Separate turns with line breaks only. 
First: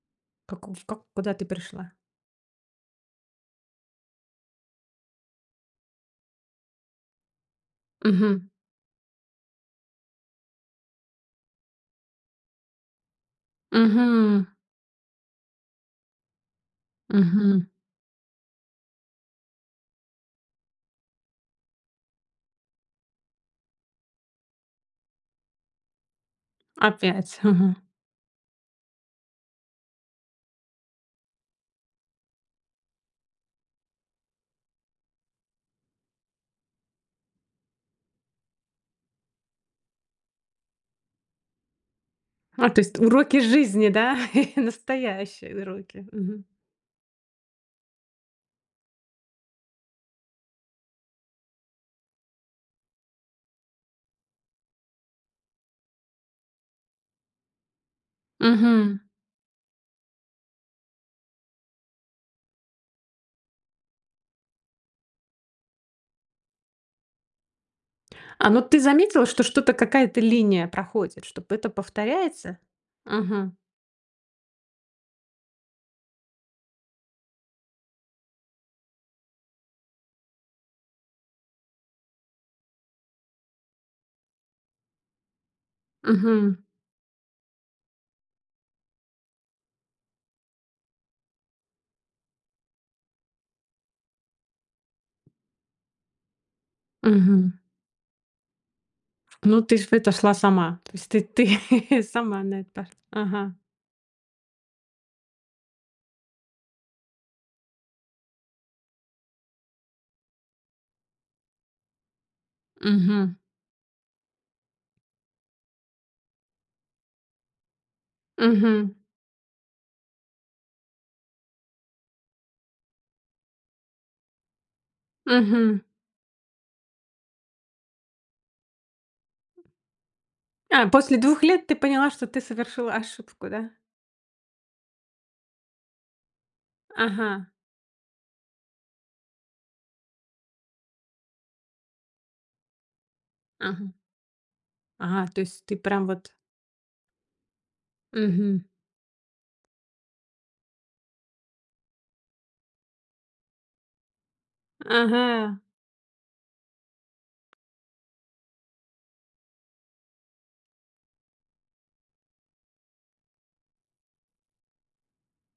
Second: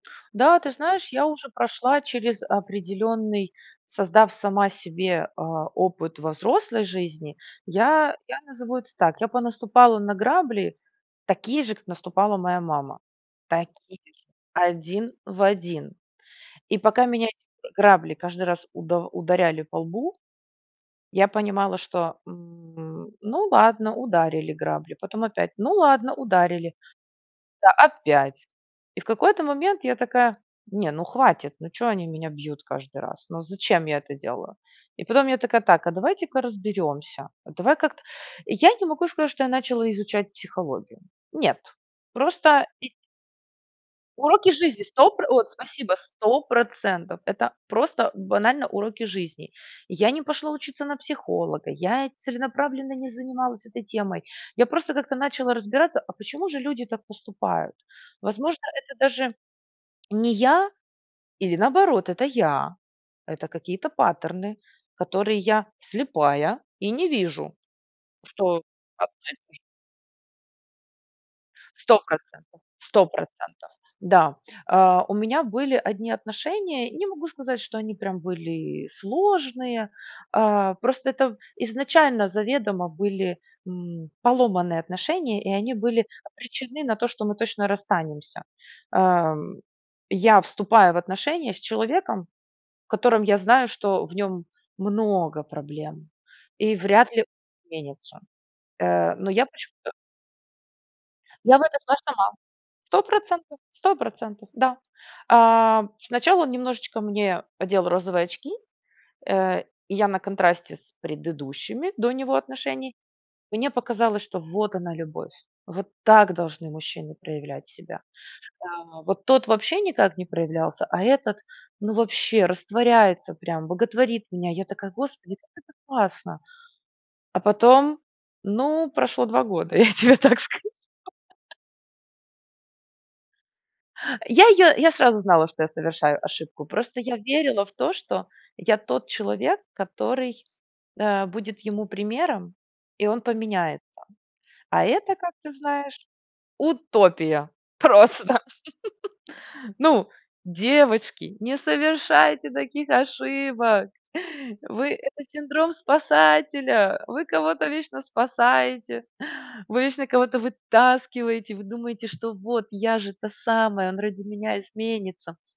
Да,
Как
ты
у в как
знаешь, я
куда ты
уже
пришла?
прошла через определенный, создав сама себе, а, опыт во взрослой жизни. Я я
Мгм.
назову это так, я понаступала на грабли, такие же, как наступала моя мама, Такие же,
Мгм.
1 в 1. И пока меня эти,
Мгм.
э, грабли каждый раз удав ударяли по лбу, я понимала, что, м, ну ладно, ударили грабли, потом опять, ну ладно, ударили,
Опять.
да.
Мгм.
Опять. И в какой-то момент я такая: "Не, ну, хватит. Ну, чё они меня бьют каждый раз? Ну, зачем я это делаю?" И потом я такая: "Так, а давайте-ка разберёмся. А давай как-то" Я не могу сказать, что я начала изучать психологию. Нет. Просто
А то
и
есть уроки из жизни, да.
Уроки жизни 100 про Вот,
Настоящие
спасибо.
уроки,
сто
мгм.
процентов. Это просто банально уроки жизни. И я не пошла учиться на психолога, я целенаправленно не занималась этой темой. Я просто как-то начала разбираться, а почему же люди так поступают? Возможно, это
Мгм.
даже не я или наоборот это я, это какие-то паттерны, которые я слепая и не вижу,
А,
что
ну ты заметила,
оставить
что
нужно.
что-то какая-то линия проходит, чтобы это
сто
повторяется?
процентов. сто
Мгм.
процентов. Да, а, у меня были 1 отношения. Не могу сказать, что они прям были сложные, а, просто это п изначально заведомо были, м, поломанные отношения и они были
Мгм.
обречены на то, что мы точно расстанемся, ам. Я вступаю в отношения с человеком, в котором я знаю, что в нём много проблем и вряд ли
Мгм.
изменится, э Но я
Ну ты ж
почему-то
в это шла сама. То есть ты
Я в это шла
ты
сама.
сама на это
сто
ага.
процентов, 100 %, да. А, сначала он немножечко мне одел розовые очки. Э, и я на контрасте с предыдущими до него отношений,
Мгм.
мне показалось, что вот она любовь, вот так должны мужчины проявлять себя.
Мгм.
Да. Вот тот вообще никак не проявлялся, а этот, ну вообще растворяется прям, боготворит меня. Я такая, Господи, как это
Мгм.
классно. А потом, ну прошло 2 года. Я тебе так скажу.
А, после 2 лет ты поняла, что ты совершила ошибку, да?
Я её я сразу знала, что я совершаю ошибку. Просто я
Ага.
верила в то, что я тот человек, который, э, будет ему примером и он поменяется.
Ага.
А это,
Ага,
как
то
ты
есть ты
знаешь,
прям вот
утопия просто.
Мгм.
Ну, девочки, не совершайте таких ошибок вы Это
Ага.
синдром спасателя. Вы кого-то вечно спасаете, вы вечно кого-то вытаскиваете, вы думаете, что вот я же та самая, он ради меня изменится.